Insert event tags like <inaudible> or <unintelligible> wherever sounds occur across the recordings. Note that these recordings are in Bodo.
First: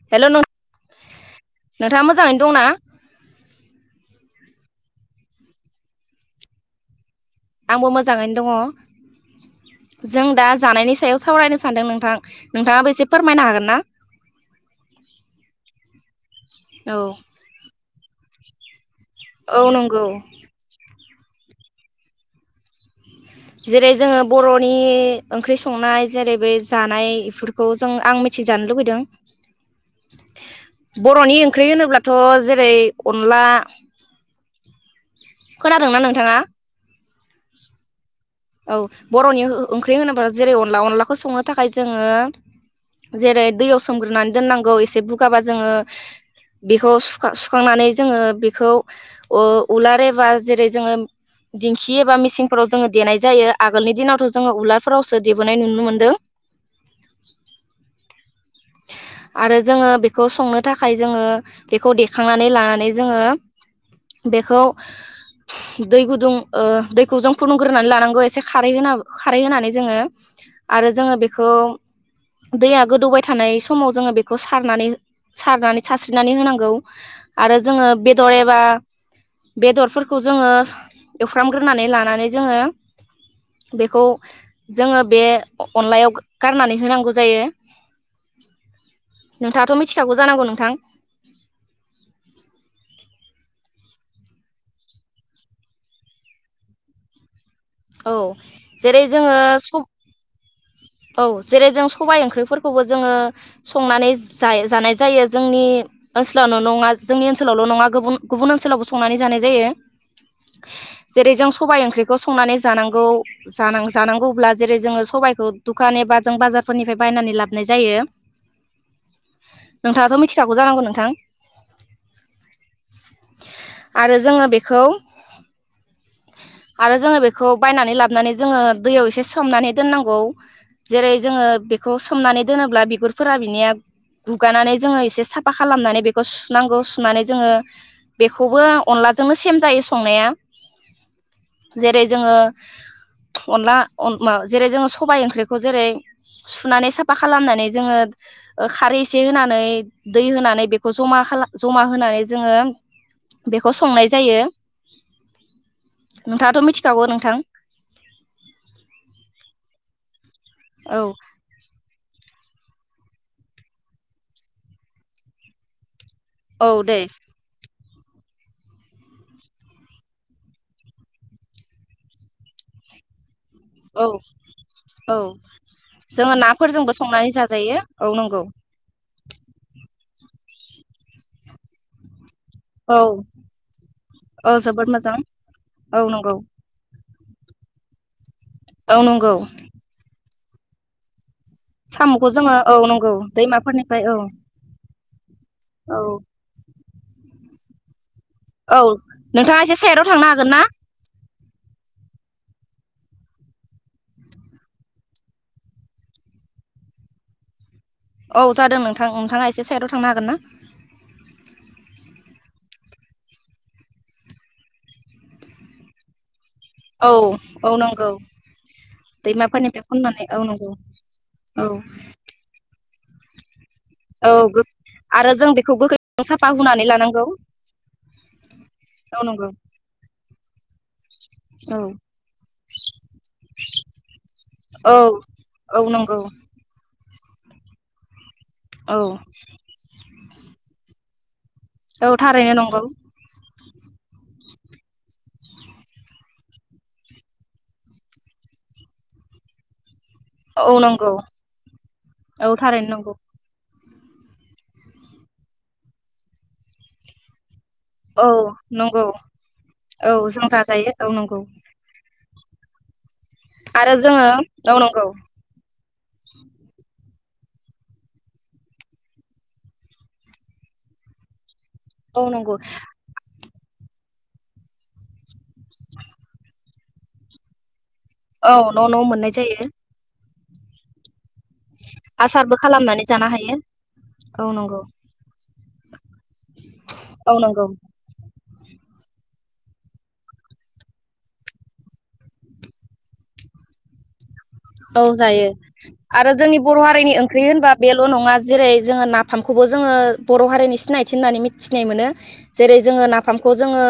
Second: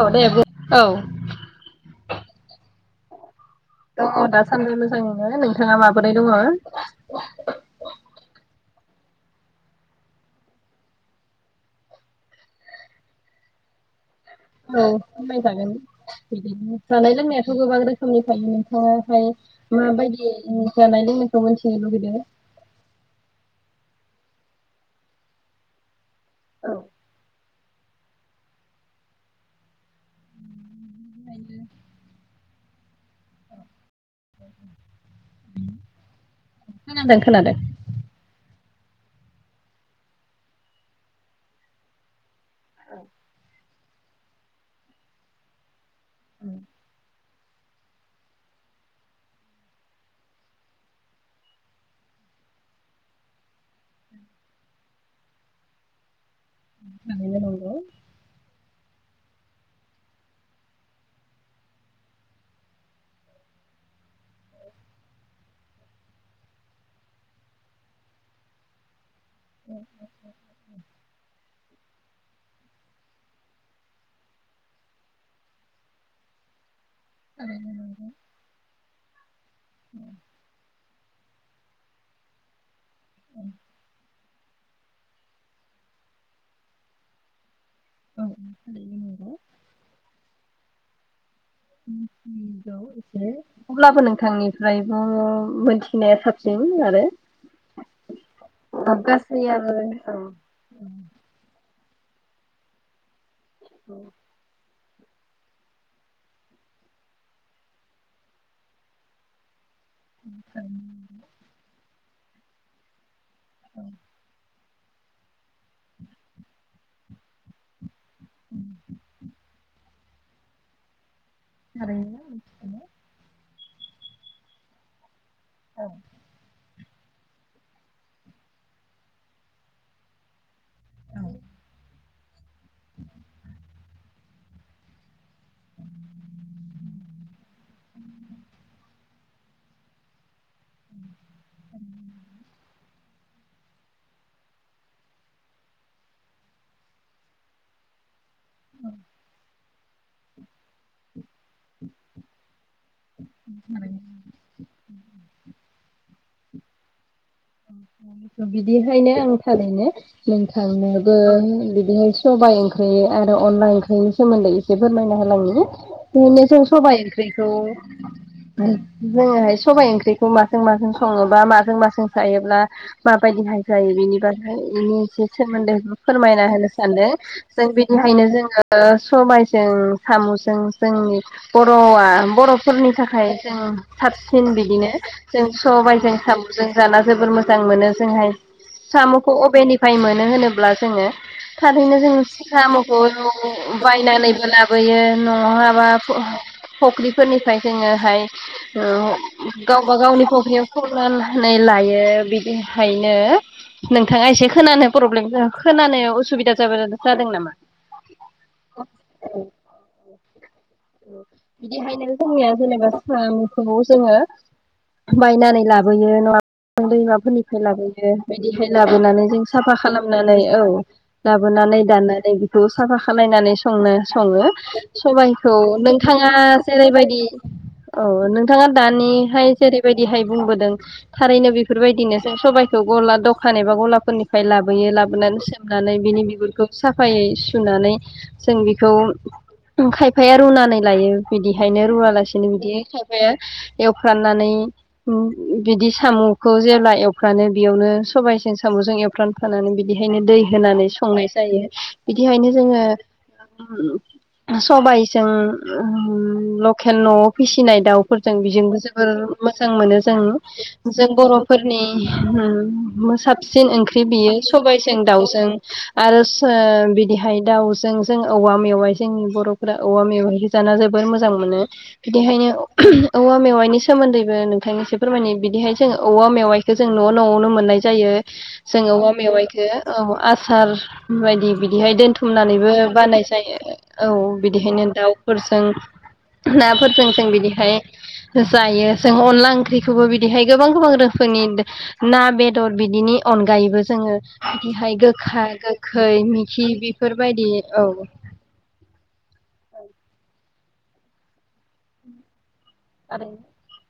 औ दे हेल' बुं नों औ नोंथाङा मोजाङैनो दंना? दङ दासान्दि मोजाङैनो नोंथाङा माबोरै दङ? आंबो मोजाङैनो दङ जों दा जानायनि सायाव सावरायनो सानदों नोंथां नोंथाङाबो एसे फोरमायनो हागोन ना? औ फोरमाय जागोन। बिदिनो औ जानाय लोंनायाथ' गोबां रो <inaudible> औ <unintelligible> नंगौ माबायदि जानाय लोंनाय मोनथिनो लुगैदो जेरै जोङो बर'नि ओंख्रि संनाय जेरै बे जानाय इफोरखौ जों आं मिथिजानो लुगैदों बर'नि ओंख्रि होनोब्लाथ' जेरै अनला खोनादोंना नोंथाङा? खोनादों खोनादों। औ बर'नि ओंख्रि होनोब्ला जेरै अनला अनलाखौ संनो थाखाय जोङो जेरै दैयाव सोमग्रोनानै दोननांगौ एसे बुगाबा जोङो बेखौ सुखांनानै जोङो बेखौ उ उलार एबा जेरै जोङो दिंखि एबा मिसिंफोराव देनाय जायो आगोलनि दिनावथ' जोङो उलारफोरावसो देबोनाय नुनो मोनदों। थारैनो नंगौ। आरो जोङो बेखौ संनो थाखाय जोङो बेखौ देखांनानै लानानै जोङो बेखौ दै गुदुं ओ दैखौ जों फुदुंग्रोनानै लानांगौ एसे खारै होना खारै होनानै जोङो आरो जोङो बेखौ दैया गोदौबाय थानाय समाव जोङो बेखौ सारनानै सारनानै सारस्रिनानै होनांगौ। आरो थारैनो जोङो नंगौ बेदर एबा बेदरफोरखौ जोङो एवफ्रामग्रोनानै लानानै जोङो बेखौ जोङो बे अनलायाव गारनानै होनांगौ जायो। औ थारैनो नंगौ। थिखागखौ जानांगौ नोंथां? मिनथिगौ एसे अब्लाबो नोंथांनिफ्रायबो मोनथिनाया साबसिन आरो। औ जेरै जोङो गासैयाबो सब औ औ जेरै जों स बाय ओंख्रिफोरखौबो जोङो संनानै जाय जानाय जायो जोंनि ओनसोलावल' नङा जोंनि ओनसोलावल' नङा गुबुन गुबुन ओनसोलावबो संनानै जानाय जायो। <inaudible> खौ संनानै जानांगौ जानां जानांगौब्ला जेरै जोङो सबाइखौ दुखान एबा जों बाजारफोरनिफ्राय बायनानै लाबोनाय जायो। नोंथाङाथ' मिथिखागौ जानांगौ नोंथां? आरो औ औ आरो जोङो बेखौ औ आरो जोङो बे खौ बायनानै लाबोनानै जोङो दैयाव एसे सोमनानै दोननांगौ। जेरै औ जोङो बेखौ सो हमनानै दोनोब्ला बिगुरफोरा बिनिया गुगानानै जोङो एसे साफा खालामनानै बेखौ सुनांगौ सुनानै जोङो बेखौबो अनलाजोंनो सेम जायो संनाया जेरै जोङो अनला अन माव जेरै जोङो सबाय ओंख्रिखौ जेरै सुनानै साफा खालामनानै जोङो खारै एसे होनानै दै होनानै बेखौ जमा खालाम जमा होनानै जोङो बेखौ थारैनो संनाय जायो नोंथाङाथ' मिथि खागौ नोंथां बिदिहायनो ओं थारैनो नों औ थांनोबो बिदिनो सबायाइ ओंख्रि आरो अनला ओंख्रिनि सोमोन्दै एसे फोरमायना होलांङो उनोसो औ दे सबायाइ ओंख्रिखौ जोङोहाय सबाय ओंख्रिखौ माजों माजों सङोबा माजों माजों थायोब्ला माबायदि हायो जायो औ बेनि बारै बेनि औ एसे सोमोन्दै जोङो फोरमायना होनो नाफोरजोंबो सानदों संनानै जों जाजायो औ बिनिखायनो नंगौ जोङो सबायजों सामुजों जोंनि बर'आ बर'फोरनि औ थाखाय जों औ साबसिन जोबोद बिदिनो मोजां जों औ सबायजों नंगौ साम'जों जोबोर मोजां मोनो जोंहाय औ साम'खौ नंगौ अबेनिफ्राय मोनो होनोब ब्ला जोङो थारैनो जों साम'खौ जोङो औ सिखाम'खौ नंगौ दैमाफोरनिफ्राय औ बायनानैबो लाबोयो नहाबा औ फ- फुख्रिफोरनि ओमफ्राय जोङोहाय औ नोंथाङा नआव एसे गावबा साइदाव गावनि थांनो हागोन ना फख्रियाव खना नै लायो बिदिहायनो नोंथाङा एसे खोनानो प्रब्लेम खोनानायाव असुबिदा जाब जादों नामा औ जादों नोंथां नोंथाङा एसे साइदआव थांनो हागोन ना बिदिहायनो जोंनिया जेनेबा साम'खौबो जोङो बायनानै लाबोयो न'आव औ दैमाफोरनिफ्राय औ लाबोयो नंगौ बायदिहाय लाबोनानै जों साफा दैमाफोरनिफ्राय खननानै खालामनानै औ नंगौ औ लाबोनानै दाननानै बेखौ साफा खालायनानै संनो सङो औ सबाय आरो जों बेखौ गोखै नोंथाङा साफा हुनानै जेरैबायदि लानांगौ औ नोंथाङा औ नंगौ दानिहाय जेरैबायदिहाय बुंबोदों थारैनो औ बेफोरबायदिनो सबायाइखौ गला दखान एबा गलाफोरनिफ्राय लाबोयो औ लाबोनानै औ सोमनानै नंगौ बिनि बिगुरखौ साफ फायै सुनानै जों बेखौ औ खाय खायफाया रुनानै लायो बिदिहायनो औ रुवालासेनो थारैनो बिदि नंगौ खायफाया एवफ्रानानै ओम बिदि साम'खौ जेब्ला एवफ्रानो बेयावनो सबायसेन साम'जों एवफ्रामखानानै बि हायनो दै औ होनानै नंगौ संनाय जायो बिदिहायनो औ जोङो थारैनो नंगौ ओम सबाइ जों लकेल न'आव फिसि नाय औ दाउफोरजों बेजोंबो नंगौ जोबोर मोजां मोनो औ जों जाजायो जों औ नंगौ बर'फोरनि होम साबसिन आरो ओंख्रि जोङो बियो औ सबायजों नंगौ दाउजों आरो सो बिदिहाय दाउजों जों औवा मेवाय जोंनि बर'फोरा औवा मेवाइखो जाना जोबोर मोजां मोनो । औ बिदिखायनो नंगौ औवा मेवाइ नि सोमोन्दैबो नोंथांनि एसे फोरमायनि बिदिहाय जों औवा मेवाइ खो जों न' न'आवनो मोननाय जायो औ जोङो न' न' औवा मोननाय जायो मेवाइखो ओ आ सार बाय दि बिदिहाय आसारबो दोनथुमनानैबो खालामनानै बानाय जानो हायो जायो औ बिदिहायनो दाउफोरजों नाफोरजों जों औ नंगौ बिदिहाय जायो जों अनला ओंख्रिखौबो बिदिहाय गोबां गोबां रोखोमनि ना बेदर बिदिनि अनगायैबो जोङो बिदिहाय औ जायो गोखा गोखै आरो जोंनि मिखि बर' हारिनि ओंख्रि बेफोरबायदि होनबा औ बेल' नङा जेरै जोङो नाफाम खौबो जोङो बर' हारिनि सिनायथि होननानै मिथिनाय मोनो । जेरै जोङो आरो नाफामखौ जोङो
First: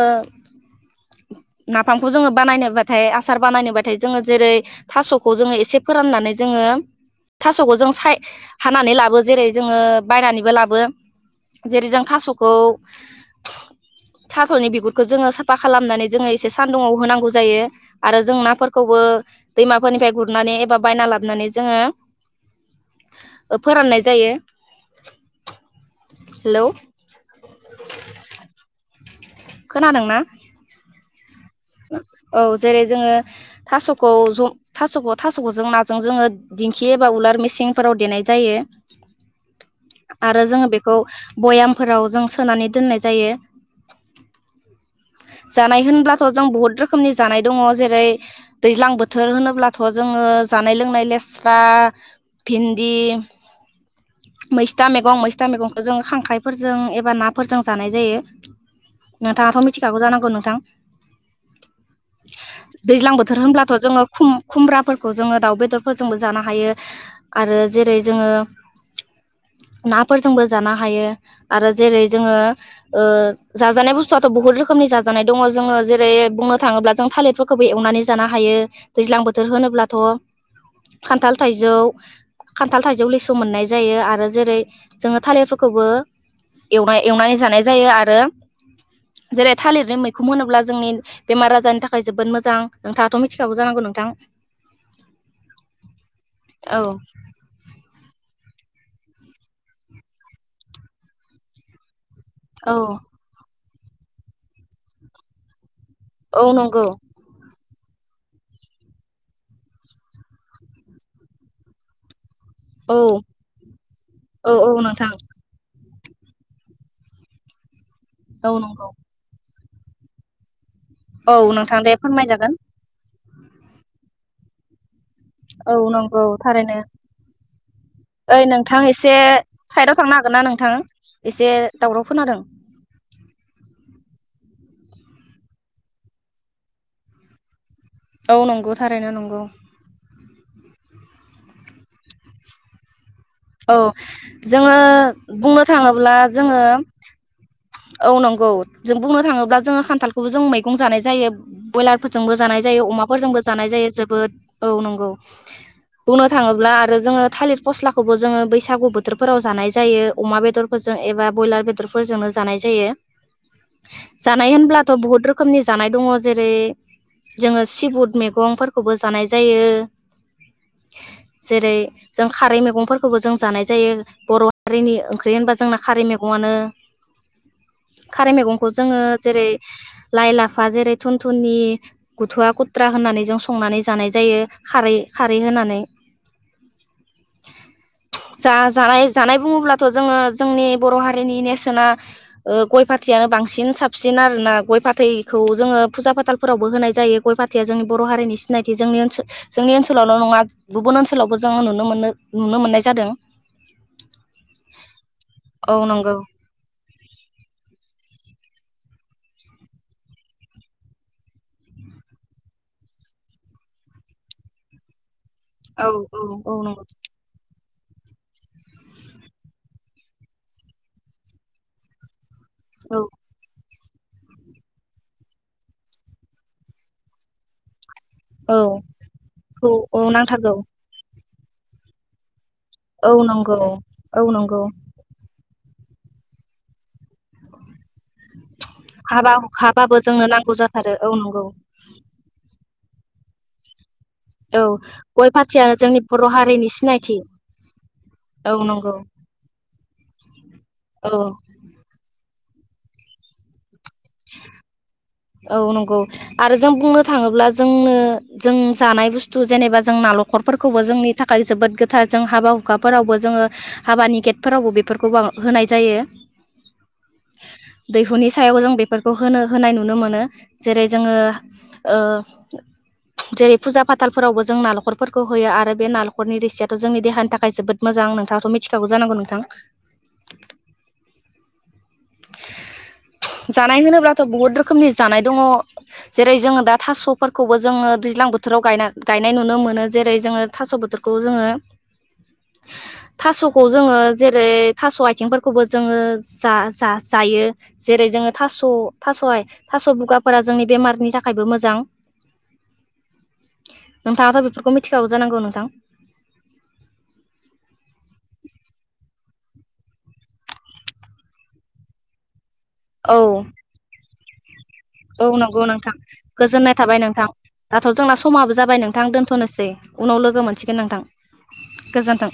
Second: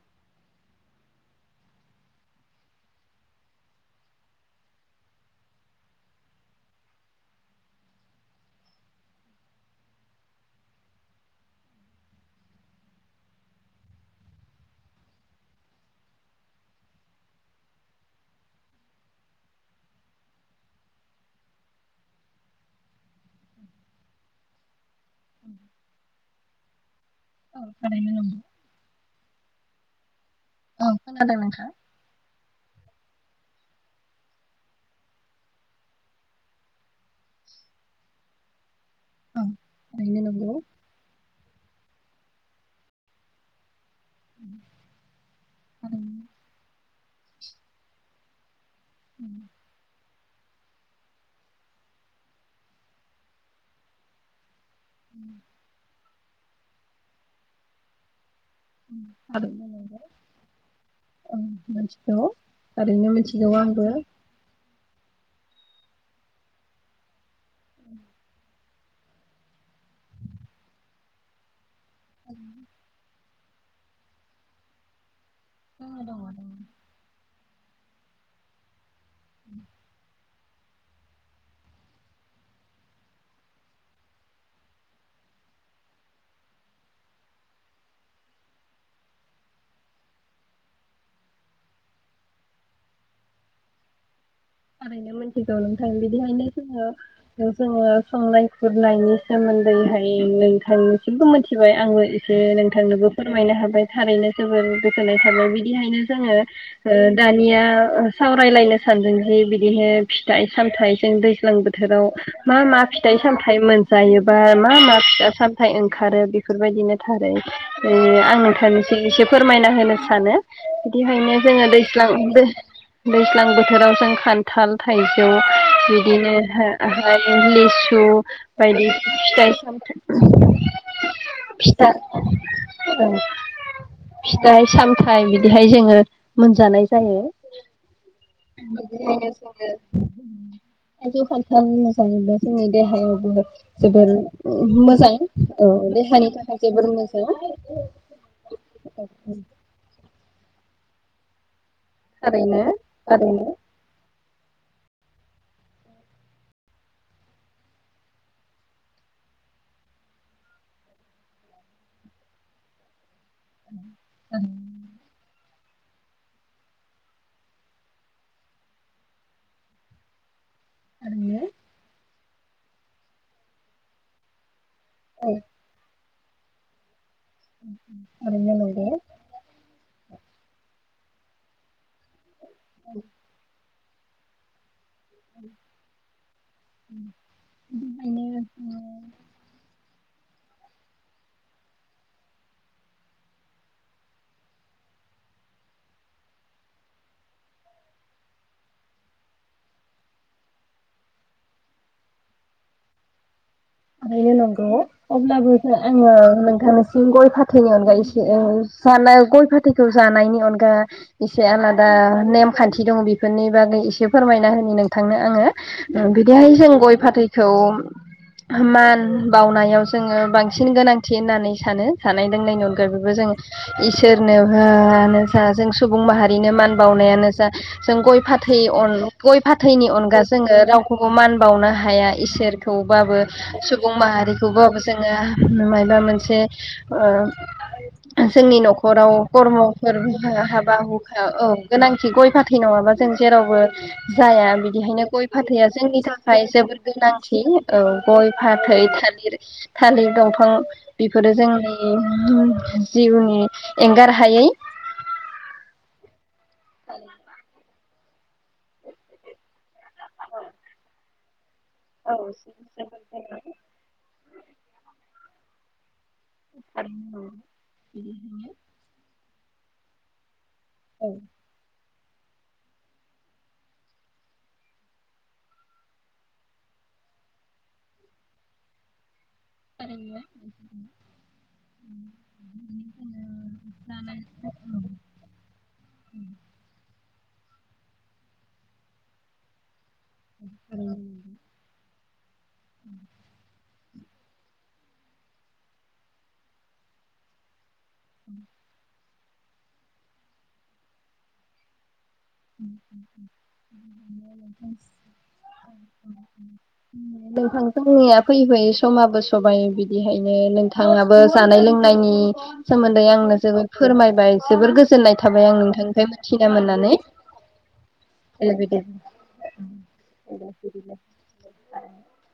नाफामखौ जोङो बानायनोबाथाय आसार बानायनोबाथाय जोङो जेरै थास'खौ जोङो एसे एसे फोराननानै जोङो थास'खौ जों साय हानानै लाबो जेरै जोङो बायनानैबो लाबो जेरै जों थास'खौ थास'नि बिगुरखौ जोङो साफा खालामनानै जोङो एसे सानदुंङाव होनांगौ जायो आरो जों नाफोरखौबो दैमाफोरनिफ्राय गुर नानै एबा बायना लाबोनानै जोङो फोराननाय जायो । हेलौ खोनादोंना? औ खोनादों नोंथां। औ जेरै जोङो थास'खौ ज थास'खौ थास'खौ जों नाजों जोङो दिंखि एबा उलार मेसिंफोराव देनाय जायो। आरो जोङो बेखौ। भयामफोराव जों सोनानै दोननाय जायो। जानाय होनब्ला। आ बहुत रोखोमनि जानाय दङ जेरै। दैज्लां बोथोर होनोब्लाथ'। जोङो जानाय लोंनाय लेस्रा भिन्दि। मैस्था मैगं मैस्था मैगंखौ जोङो। खांख्राइफोरजों एबा नाफोरजों जानाय जायो। नोंथाङाथ' मिथिखागौ जानांगौ नोंथां। औ मिथिगौ ओरैनो दैज्लां बोथोर मिथिगौ होनब्लाथ' आंबो। जोङो खुम खुमब्राफोरखौ जोङो दाउ बेदरफोरजोंबो जानो हायो आरो जेरै जोङो नाफोरजोंबो जानो हायो आरो। जेरै जोङो ओ। जाजानाय बुस्थुआथ' बहुत रोखोमनि जाजानाय दङ। जोङो जेरै बुंनो थाङोब्ला जों थालिरफोर। खोबो एवनानै जानो हायो दैज्लां बोथोर होनोब्लाथ' खान्थाल थाइजौ खान्थाल थाइजौ लिसु मोननाय जायो आरो जेरै जोङो थालिरफोरखौबो एवनाय एवनानै जानाय जायो आरो जेरै थालिरनि मैख। बेखौ मोनोब्ला जोंनि बेमार आजारनि थाखाय जोबोद मोजां नोंथांयाथ मिथिखागौ जानांगौ नोंथां। ओरैनो मिथिगौ नोंथां बिदिहायनो औ जोंङो- जोंङो संनाय। गुरनायनि सोमोन्दैहाय नोंथांनिसिमबो मिथिबाय आंबो। रो औ नोंथांनोबो फोरमायनो हाबाय। थारैनो जोबोर गोजोननाय थाबाय बि दिहायनो जोंङो औ नंगौ दानिया। ओ सावरायलायनो सानदोंङो। ओ बिदिहो फिथाइ सामथायाइ जों दैज्लां बोथोराव। मा मा औ फिथाइ सामथायाइ मोनजायोबा औ औ मा मा नोंथां फिथा सामथाय ओ। ओंखारो बेफोरबायदिनो थारो। औ आं औ नंगौ नोंथांनोसो एसे फोर फोरमायना होनो सानो। बिदिखायनो औ जोंङो नोंथां दे दैस्लां दो फोरमायजागोन दैज्लां बोथोराव जों। खान्थाल थायो। बेयाव औ नंगौ बिदिनो हा थारैनो हायेननि लिसु ओइ नोंथां बायदि एसे फिथाय साइदाव थांनो हागोन ना सामथाय नोंथां एसे <inaudible> फिथा दावराव आ खोनादों फिथाय साम। फ्राइ बिदिहाय जोंङो मोनजानाय जायो। औ नंगौ थार। <unintelligible> थायजौ खान्थाल मोजां <unintelligible> जोंनि देहायाव जोबोद औ जोबोर ओ जोङो मोजां बुंनो औ थाङोब्ला देहानि थाखाय जोङो जोबोर मोजां। औ नंगौ जों बुंनो थाङोब्ला जोंङो खान्थाल बो जों मैगं जानाय जायो। बयलारफोरजोंबो जानाय थारैनो जायो अमाफोरजोंबो थारैनो जानाय जायो जोबोद औ नंगौ बुंनो थाङोब्ला आरो जोंङो थालिर फस्लाखौबो जोंङो बैसागु बोथोरफोराव जानाय जायो अमा बेदरफोरजों एबा बयलार बेदरफोरजोंनो जानाय जायो। जानाय होनब्लाथ' बहुत रोख खोमनि जानाय दङ जेरै जोङो सिबुद मेगंफोरखौबो जानाय जायो। जेरै जों खारै मैगंफोरखौबो जों जानाय जायो बर' खारैनि ओंख्रि होनबा जोंना खारै मेग गंआनो खारै मेगंखौ जोङो जेरै लाइ लाफा जेरै थुन थुननि बुथु'आ कुट्रा होनानै जों संनानै जानाय जायो खारै खारै होनानै जा-जानाय जानाय बुङोब्लाथ' जोङो जोंनि बर' हारिनि नेरसोनो ओ गय फाथैआ बांसिन साबसिन आरोना गय फाथैखौ जोङो फुजा फाथालफोरावबो होनाय जायो गय फाथैया जोंनि बर' हारिनि सिनायथि जोंनि ओनसो जोंनि ओनसोलावल' नङा गुबुन ओनसोलावबो जोङो नुनो मोनो नुनो मोननाय जादों। थारैनो नंगौ अब्लाबोथ' औ आङो नंगौ नोंथांनि उम गय फाथैनि अनगा इसे ओ जानाय गय फाथैखौ जानायनि अनगा इसे आलादा नेमखान्थि दङ बिफोरनि बागै इसे फोरमायना होनि नोंथांनो। आङो ओं औ बिदिहाय जों नंगौ गय फाथैखौ मान बावनायाव जोङो बांसिन गोनांथि होननानै सानो जानाय <unintelligible> अनगायै बेबो औ जों इसोरनो हो आनो जा जों सुबुं माहारिनो मान बाउनायानो जा जों गय फाथै अन गय औ फाथैनि औ अनगा नांथारगौ जोङो रावखौबो मान बाउनो हाया इसोर। औ थौबाबो नंगौ सुबुं औ नंगौ माहारिखौबाबो जोङो मायबा मोनसे ओ जोंनि न'खराव हाबा कर्मफोर हुखाबाबो जोंनो नांगौ हाबा जाथारो हुखा नंगौ औ गोनांथि गय फाथै नङाबा जों जेरावबो जाया औ बिदिहायनो गय फाथैया फाथैयानो जोंनि बर' थाखाय हारिनि जोबोद सिनायथि गोनांथि औ गय औ फाथै नंगौ थालिर थालिर दंफां औ बेफोरो जोंनि जिउनि एंगार हायै औ नंगौ आरो जों बुंनो थाङोब्ला जोंनो जों जानाय बुस्थु जेनेबा जों नालखरफोरखौबो जोंनि थाखाय जोबोद गोथार जों हाबा हुखाफोरावबो जोङो हाबानि गेथ फोरावबो बेफोरखौ बां होनाय जायो <inaudible> खौ होनो होनाय नुनो मोनो जेरै जोङो ओ जेरै फुजा फाथालफोरावबो जों नालखरफोरखौ होयो आरो बे नालखरनि रिसियाथ' जोंनि देहानि थाखाय जोबोद मोजां नोंथाङाथ' मिथिखागौ जानांगौ नोंथां? <unintelligible> जानाय होनोब्लाथ' बहुद रोखोमनि जानाय दङ जेरै जोंङो दा थास' फोरखौबो जोङो दैज्लां बोथोराव गायना गायनाय नुनो मोनो जेरै जोङो थास' बोथोरखौ जोङो थास'खौ जोङो जेरै थास' आथिंफोरखौबो जोङो जा, जा जायो जेरै जोङो थास' थास'आय थास' बुगाफोरा जोंनि बेमारनि थाखायबो मोजां <inaudible> नोंथाङाथ' बेफोरखौ मिथिखागौ जानांगौ नोंथां नोंथां जोंनिया फैयै फैयै समाबो सबाइ बिदिहायनो नोंथाङाबो जानाय लोंनायनि सोमोन्दै औ आंनो जोबोद फोरमायबाय जोबोर गोजोननाय औ थाबाय आं नंगौ नोंथां नोंथांनिफ्राय मोनथिना गोजोननाय मोननानै थाबाय नोंथां दाथ' जोंना समाबो जाबाय नोंथां दोन्थ'नोसै उनाव लोगो मोनसिगोन नोंथां गोजोन्थों